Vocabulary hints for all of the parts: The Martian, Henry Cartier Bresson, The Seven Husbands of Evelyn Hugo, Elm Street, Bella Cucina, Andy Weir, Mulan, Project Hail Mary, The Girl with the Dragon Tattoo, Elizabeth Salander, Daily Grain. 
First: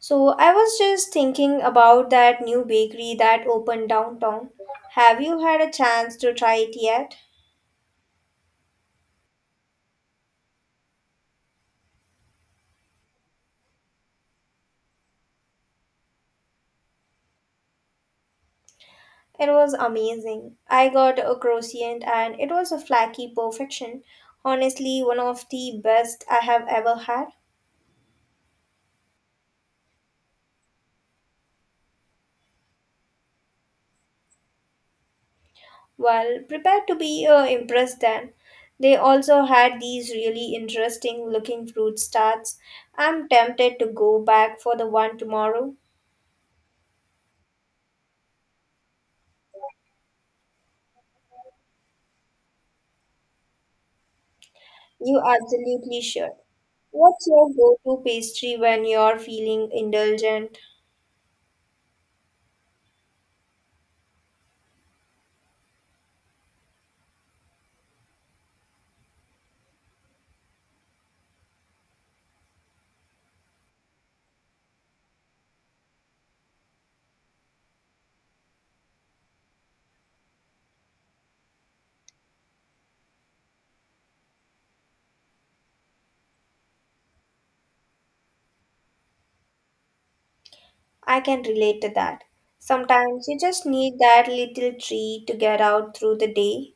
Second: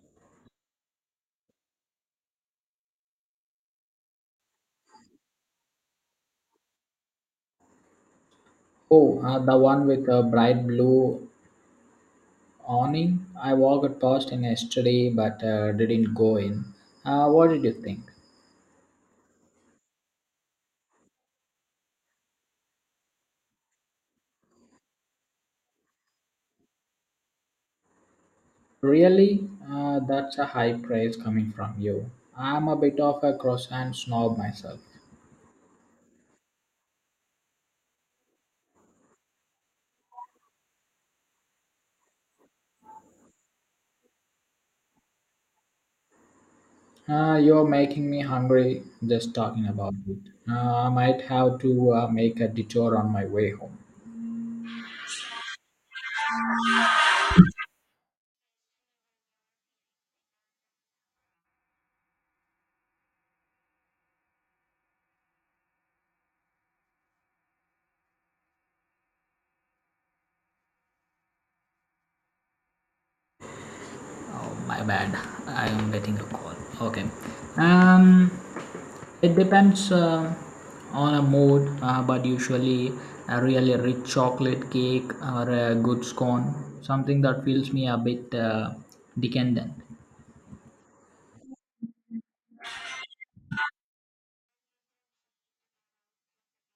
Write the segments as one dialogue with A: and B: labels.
A: So I was just thinking about that new bakery that opened downtown. Have you had a chance to try it yet?
B: Oh, the one with a bright blue awning. I walked past it yesterday but didn't go in. What did you think?
A: It was amazing. I got a croissant and it was a flaky perfection. Honestly, one of the best I have ever had.
B: Really? That's a high praise coming from you. I'm a bit of a croissant snob myself.
A: Well, prepared to be impressed then. They also had these really interesting looking fruit tarts. I'm tempted to go back for the one tomorrow.
B: You're making me hungry just talking about it. I might have to make a detour on my way home.
A: You absolutely should. What's your go-to pastry when you're feeling indulgent?
B: Oh, my bad. I am getting a call. Okay. Um, it depends on a mood, but usually a really rich chocolate cake or a good scone, something that feels me a bit decadent.
A: I can relate to that. Sometimes you just need that little treat to get out through the day.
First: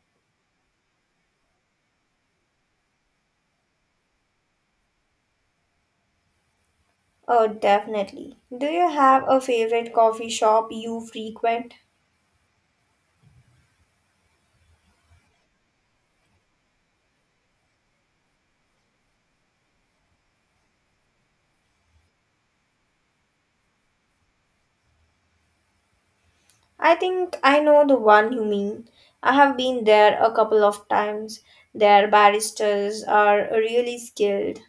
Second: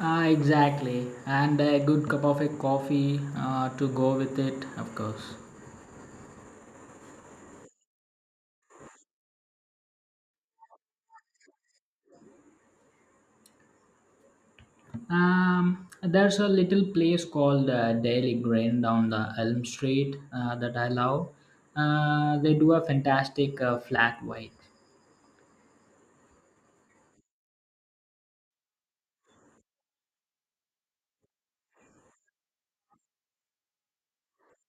B: Ah, exactly. And a good cup of a coffee to go with it, of course.
A: Oh, definitely. Do you have a favorite coffee shop you frequent?
B: There's a little place called Daily Grain down the Elm Street that I love. They do a fantastic flat white.
A: I think I know the one you mean. I have been there a couple of times. Their baristas are really skilled.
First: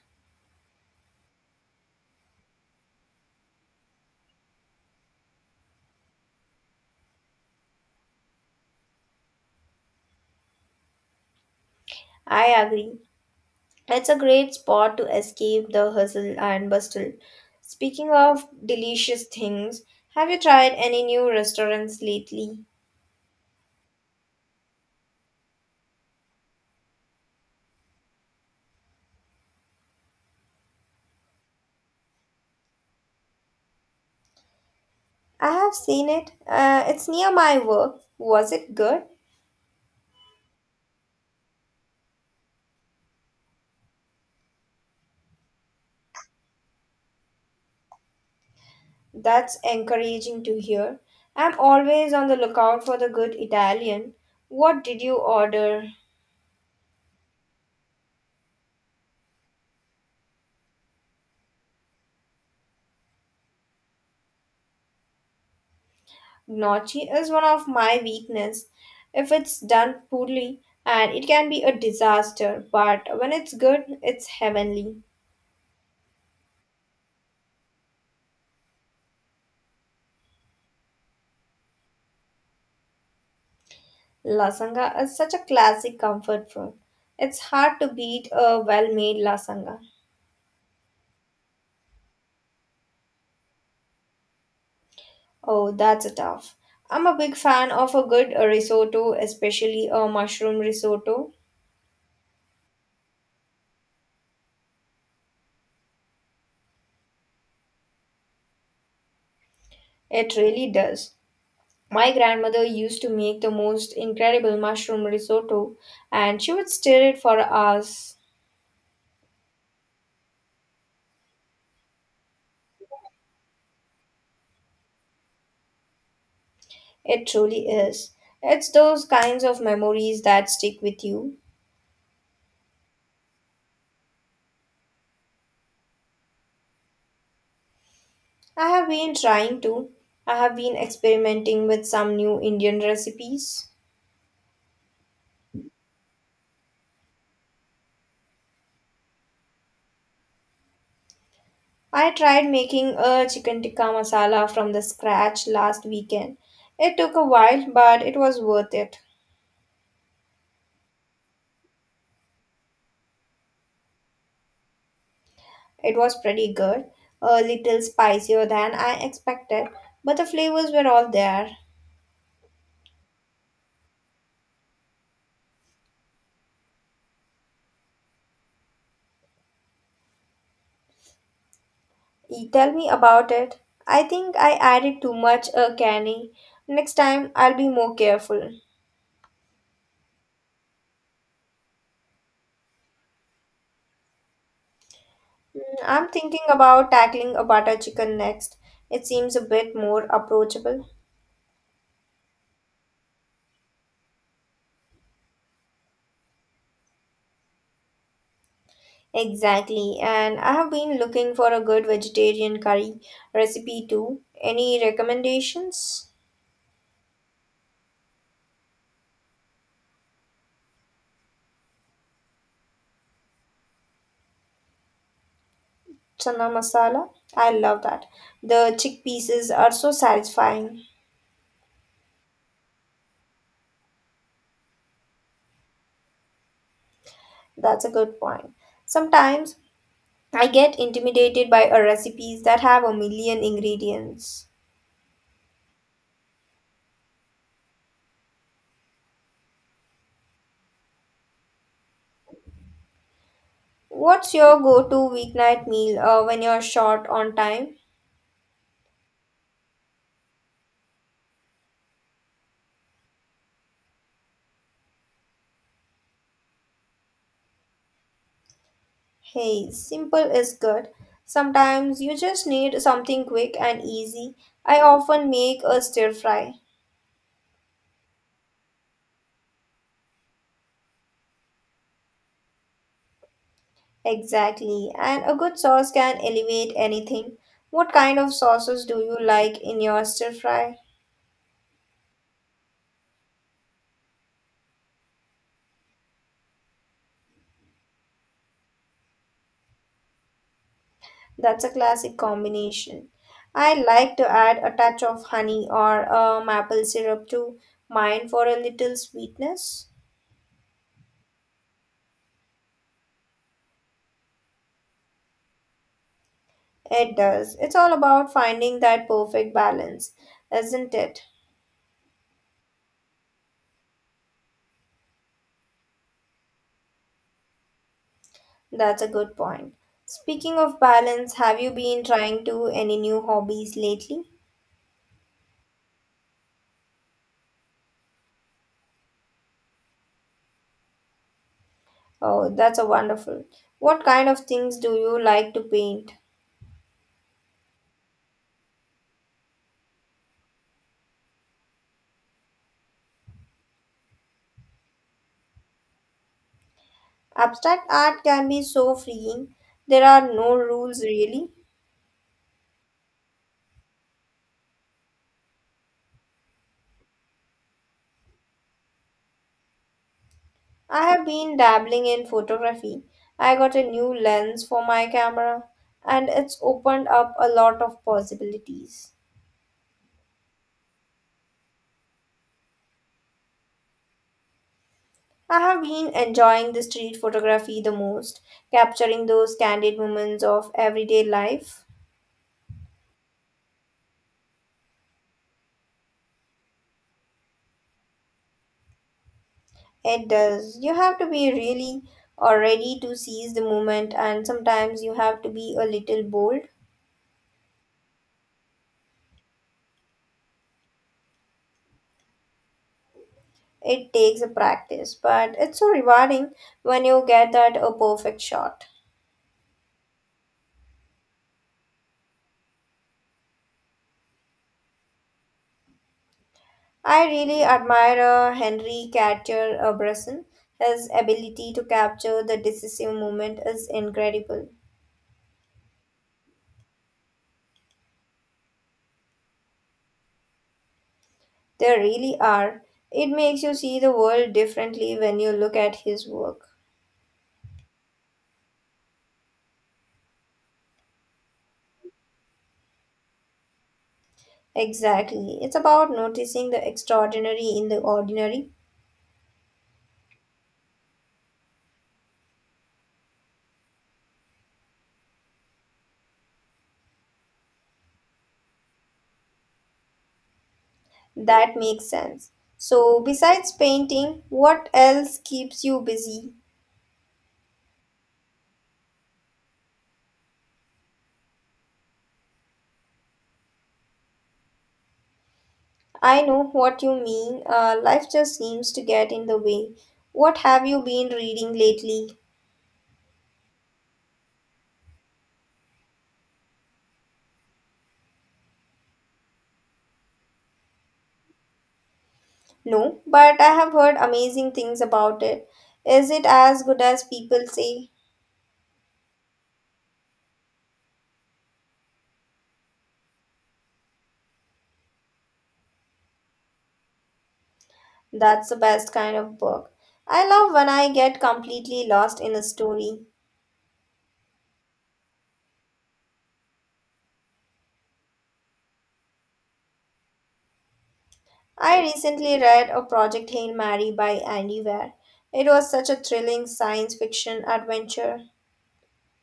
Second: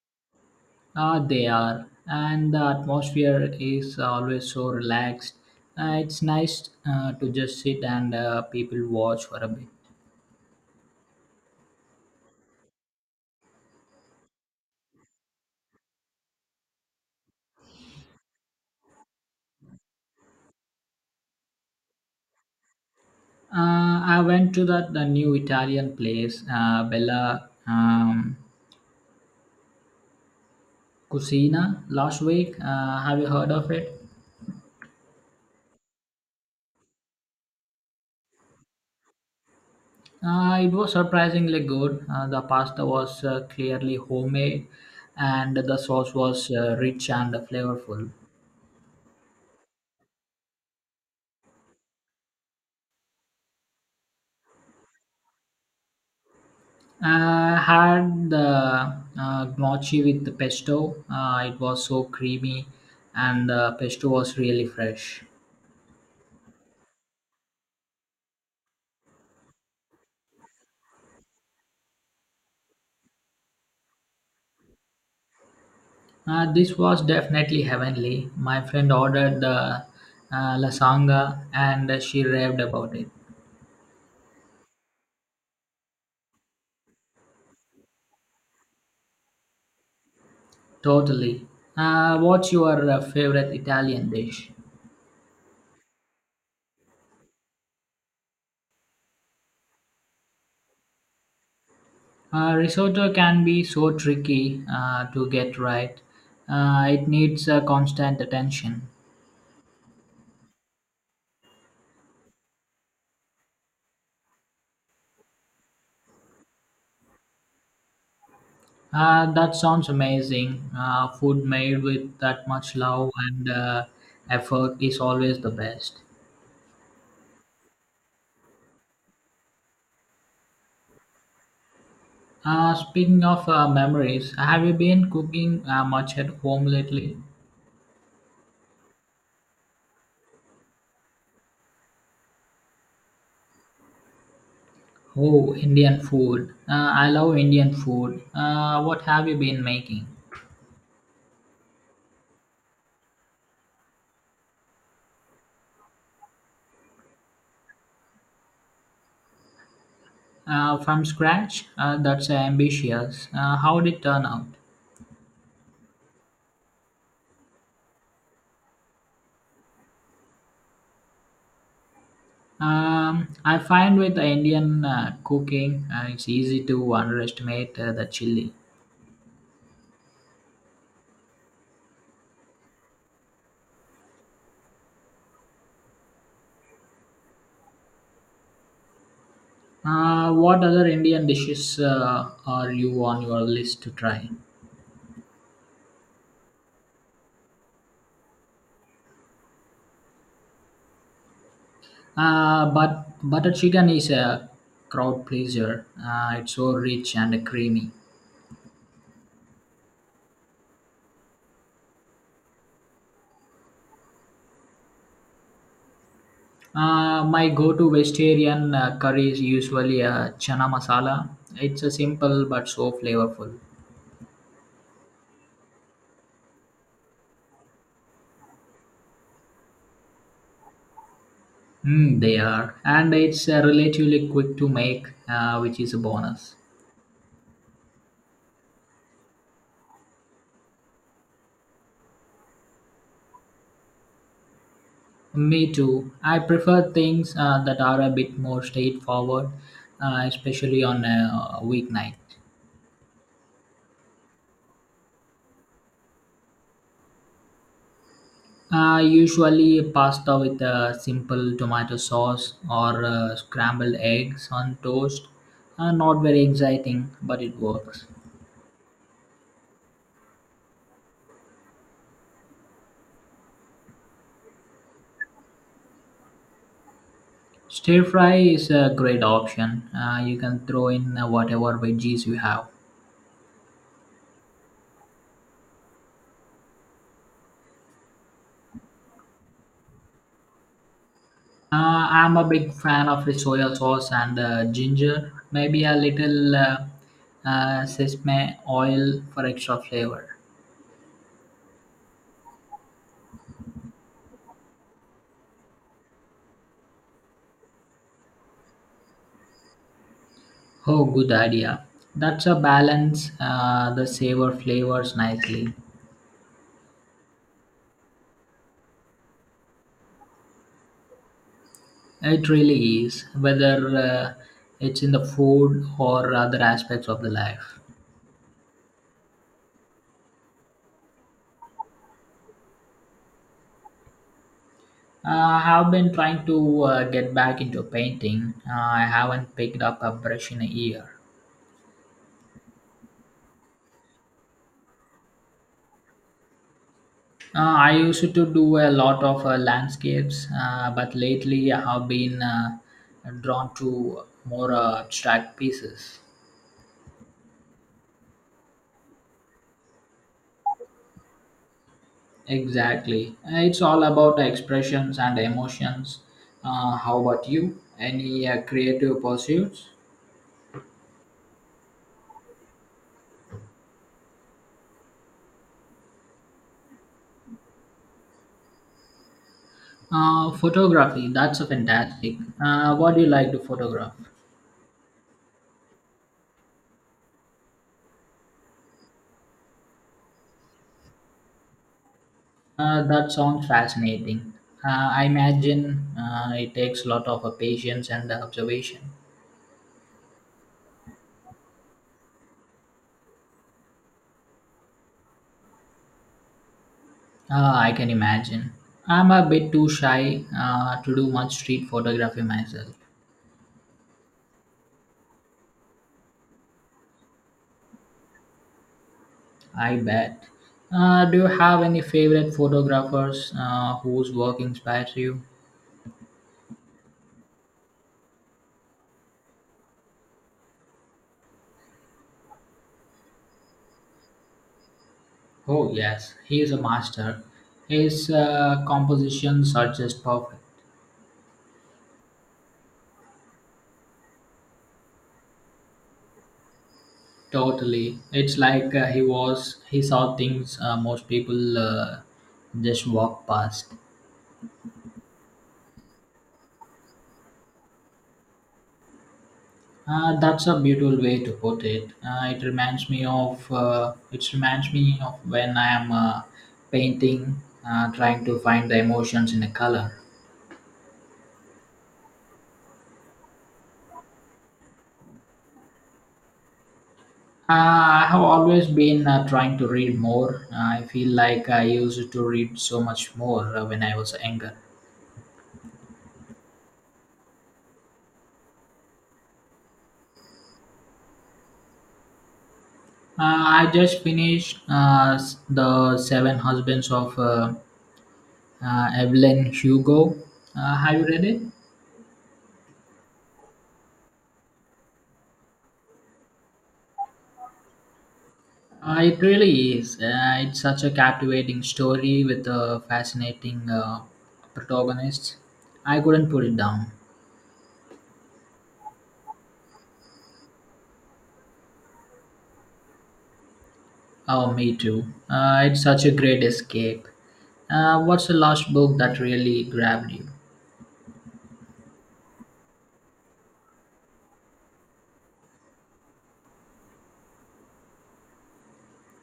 B: They are, and the atmosphere is always so relaxed. It's nice to just sit and people watch for a bit.
A: I agree. It's a great spot to escape the hustle and bustle. Speaking of delicious things, have you tried any new restaurants lately?
B: I went to that the new Italian place, Bella Cucina, last week. Have you heard of it?
A: I have seen it. It's near my work. Was it good?
B: It was surprisingly good. The pasta was clearly homemade, and the sauce was rich and flavorful.
A: That's encouraging to hear. I'm always on the lookout for the good Italian. What did you order?
B: I had the gnocchi with the pesto. It was so creamy, and the pesto was really fresh.
A: Gnocchi is one of my weakness. If it's done poorly, and it can be a disaster, but when it's good, it's heavenly.
B: This was definitely heavenly. My friend ordered the lasagna, and she raved about it.
A: Lasanga is such a classic comfort food. It's hard to beat a well-made lasanga.
B: Totally. What's your favorite Italian dish?
A: Oh, that's a tough. I'm a big fan of a good risotto, especially a mushroom risotto.
B: Risotto can be so tricky to get right. It needs constant attention.
A: It really does. My grandmother used to make the most incredible mushroom risotto, and she would stir it for hours.
B: That sounds amazing. Food made with that much love and effort is always the best.
A: It truly is. It's those kinds of memories that stick with you.
B: Speaking of memories, have you been cooking much at home lately?
A: I have been trying to. I have been experimenting with some new Indian recipes.
B: Oh, Indian food. I love Indian food. What have you been making?
A: I tried making a chicken tikka masala from the scratch last weekend. It took a while, but it was worth it.
B: From scratch? That's ambitious. How did it turn out?
A: It was pretty good, a little spicier than I expected, but the flavors were all there.
B: I find with the Indian cooking, it's easy to underestimate the chili.
A: You tell me about it. I think I added too much a canny. Next time I'll be more careful.
B: What other Indian dishes are you on your list to try?
A: I'm thinking about tackling a butter chicken next. It seems a bit more approachable.
B: But butter chicken is a crowd pleaser. It's so rich and creamy.
A: Exactly, and I have been looking for a good vegetarian curry recipe too. Any recommendations?
B: My go-to vegetarian curry is usually a chana masala. It's a simple but so flavorful.
A: Chana masala? I love that. The chickpeas are so satisfying.
B: Mm, they are, and it's relatively quick to make, which is a bonus.
A: That's a good point. Sometimes I get intimidated by a recipes that have a million ingredients.
B: Me too. I prefer things that are a bit more straightforward, especially on a weeknight.
A: What's your go-to weeknight meal when you're short on time?
B: I usually pasta with a simple tomato sauce or scrambled eggs on toast. Not very exciting, but it works.
A: Hey, simple is good. Sometimes you just need something quick and easy. I often make a stir fry.
B: Stir fry is a great option. You can throw in whatever veggies you have.
A: Exactly, and a good sauce can elevate anything. What kind of sauces do you like in your stir fry?
B: I'm a big fan of the soya sauce and ginger. Maybe a little sesame oil for extra flavor.
A: That's a classic combination. I like to add a touch of honey or a maple syrup to mine for a little sweetness.
B: Oh, good idea. That's a balance the savor flavors nicely.
A: It does. It's all about finding that perfect balance, isn't it?
B: It really is, whether it's in the food or other aspects of the life.
A: That's a good point. Speaking of balance, have you been trying to any new hobbies lately?
B: I have been trying to get back into painting. I haven't picked up a brush in a year.
A: Oh, that's a wonderful. What kind of things do you like to paint?
B: I used to do a lot of landscapes, but lately I have been drawn to more abstract pieces.
A: Abstract art can be so freeing. There are no rules really.
B: Exactly. It's all about expressions and emotions. How about you? Any creative pursuits?
A: I have been dabbling in photography. I got a new lens for my camera and it's opened up a lot of possibilities.
B: Photography, that's a fantastic. What do you like to photograph?
A: I have been enjoying the street photography the most, capturing those candid moments of everyday life.
B: That sounds fascinating. I imagine it takes a lot of patience and observation.
A: It does. You have to be really or ready to seize the moment, and sometimes you have to be a little bold.
B: Ah, I can imagine. I'm a bit too shy to do much street photography myself.
A: It takes a practice, but it's so rewarding when you get that a perfect shot.
B: I bet. Do you have any favorite photographers whose work inspires you?
A: I really admire Henry Cartier Bresson. His ability to capture the decisive moment is incredible.
B: Oh, yes, he is a master. His compositions are just perfect.
A: They really are. It makes you see the world differently when you look at his work.
B: Totally. It's like he saw things most people just walk past.
A: Exactly. It's about noticing the extraordinary in the ordinary.
B: That's a beautiful way to put it. It reminds me of when I am painting, trying to find the emotions in a color.
A: That makes sense. So, besides painting, what else keeps you busy?
B: Uh, I have always been trying to read more. I feel like I used to read so much more when I was younger.
A: I know what you mean. Life just seems to get in the way. What have you been reading lately?
B: I just finished the Seven Husbands of Evelyn Hugo. Have you read it?
A: No, but I have heard amazing things about it. Is it as good as people say?
B: It really is. It's such a captivating story with a fascinating protagonist. I couldn't put it down.
A: That's the best kind of book. I love when I get completely lost in a story.
B: Oh, me too. It's such a great escape. What's the last book that really grabbed you?
A: I recently read A Project Hail Mary by Andy Weir. It was such a thrilling science fiction adventure.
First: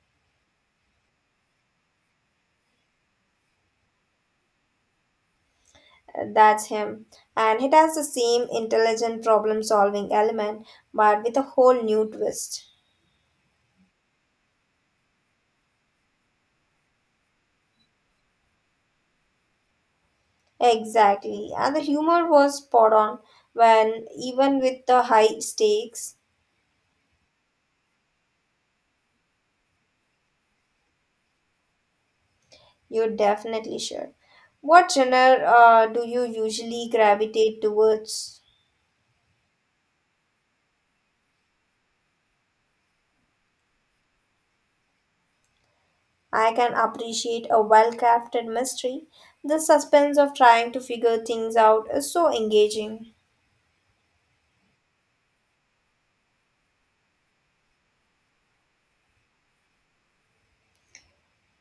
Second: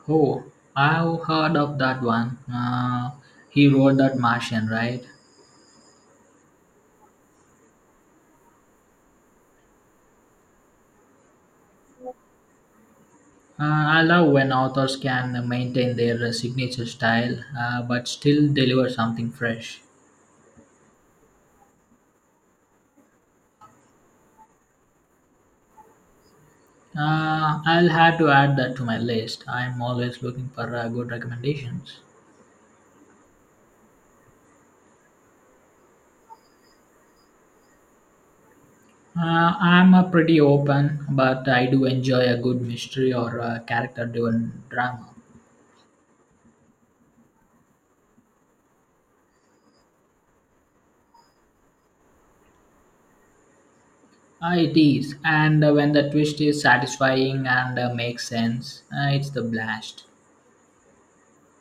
B: Oh, I've heard of that one. He wrote that Martian, right?
A: That's him. And it has the same intelligent problem solving element, but with a whole new twist.
B: I love when authors can maintain their signature style but still deliver something fresh.
A: Exactly. And the humor was spot on when, even with the high stakes,
B: I'll have to add that to my list. I'm always looking for good recommendations.
A: you're definitely sure. What genre do you usually gravitate towards?
B: I'm a pretty open, but I do enjoy a good mystery or a character-driven drama.
A: I can appreciate a well crafted mystery. The suspense of trying to figure things out is so engaging.
B: It is, and when the twist is satisfying and makes sense, it's the blast.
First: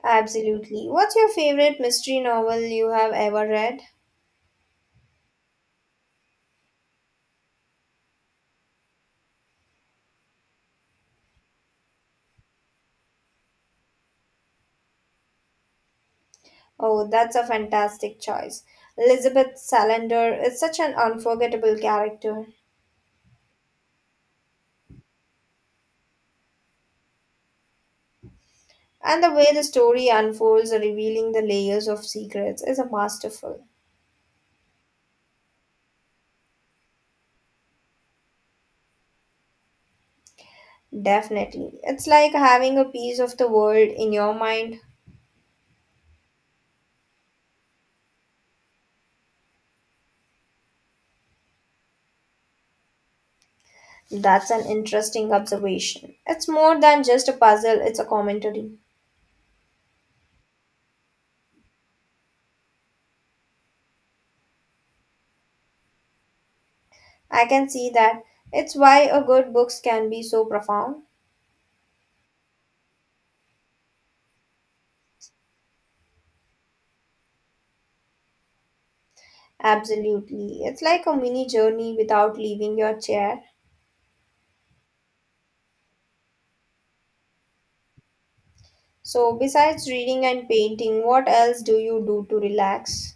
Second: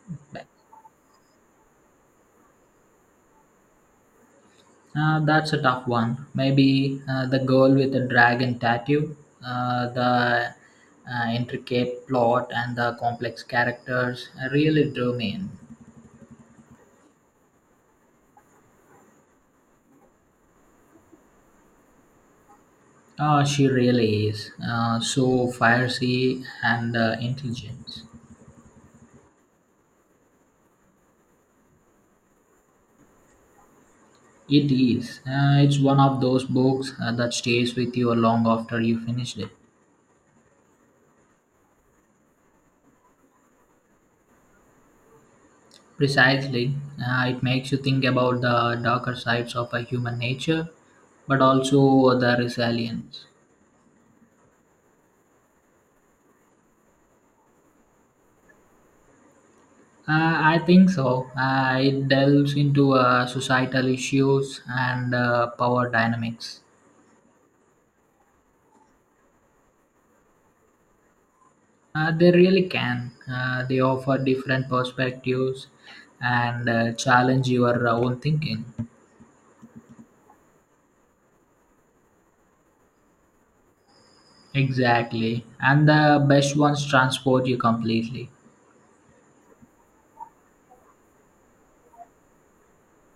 A: Absolutely. What's your favorite mystery novel you have ever read?
B: That's a tough one. Maybe the girl with the dragon tattoo, the intricate plot, and the complex characters really drew me in.
A: Oh, that's a fantastic choice. Elizabeth Salander is such an unforgettable character,
B: She really is. So fiery and intelligent.
A: and the way the story unfolds, revealing the layers of secrets, is a masterful.
B: It is. It's one of those books that stays with you long after you finished it.
A: Definitely. It's like having a piece of the world in your mind.
B: Precisely. It makes you think about the darker sides of a human nature, but also the resilience.
A: That's an interesting observation. It's more than just a puzzle, it's a commentary.
B: I think so. It delves into societal issues and power dynamics.
A: I can see that. It's why a good books can be so profound.
B: They really can. They offer different perspectives and challenge your own thinking.
A: Absolutely. It's like a mini journey without leaving your chair.
B: Exactly. And the best ones transport you completely.
A: So, besides reading and painting, what else do you do to relax?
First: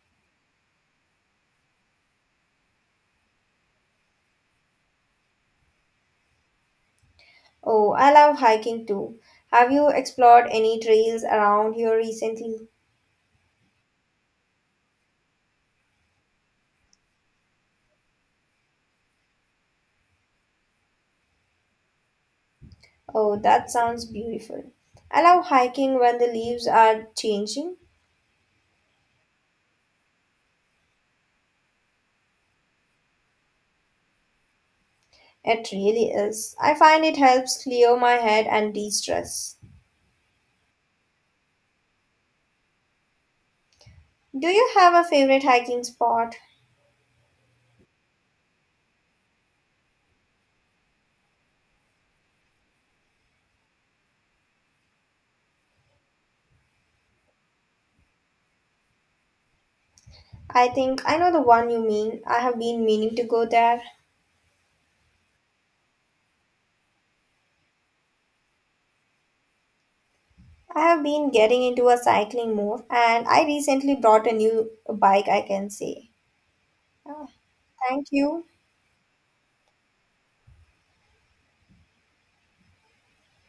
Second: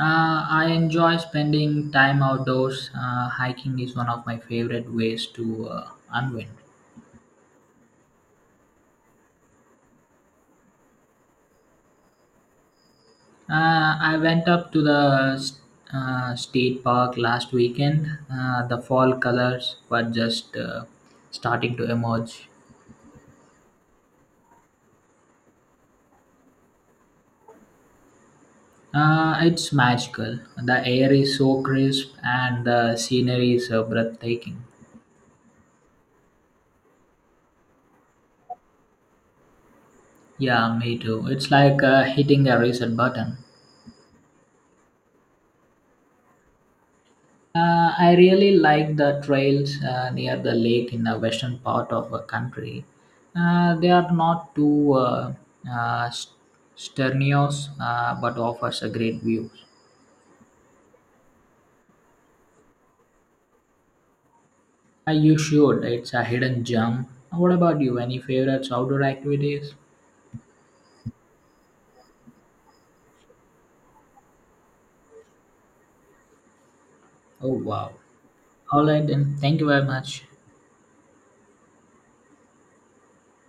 B: I enjoy spending time outdoors. Hiking is one of my favorite ways to unwind.
A: Oh, I love hiking too. Have you explored any trails around here recently?
B: I went up to the state park last weekend. The fall colors were just starting to emerge.
A: Oh, that sounds beautiful. I love hiking when the leaves are changing.
B: It's magical. The air is so crisp and the scenery is breathtaking.
A: It really is. I find it helps clear my head and de stress.
B: Yeah, me too. It's like hitting a reset button.
A: Do you have a favorite hiking spot?
B: I really like the trails near the lake in the western part of the country. They are not too uh, st- strenuous but offers a great view.
A: I think I know the one you mean. I have been meaning to go there.
B: You should. It's a hidden gem. What about you? Any favorites outdoor activities?
A: I have been getting into a cycling more and I recently bought a new bike, I can say. Ah,
B: Oh, wow.
A: thank you.
B: All right, then. Thank you very much.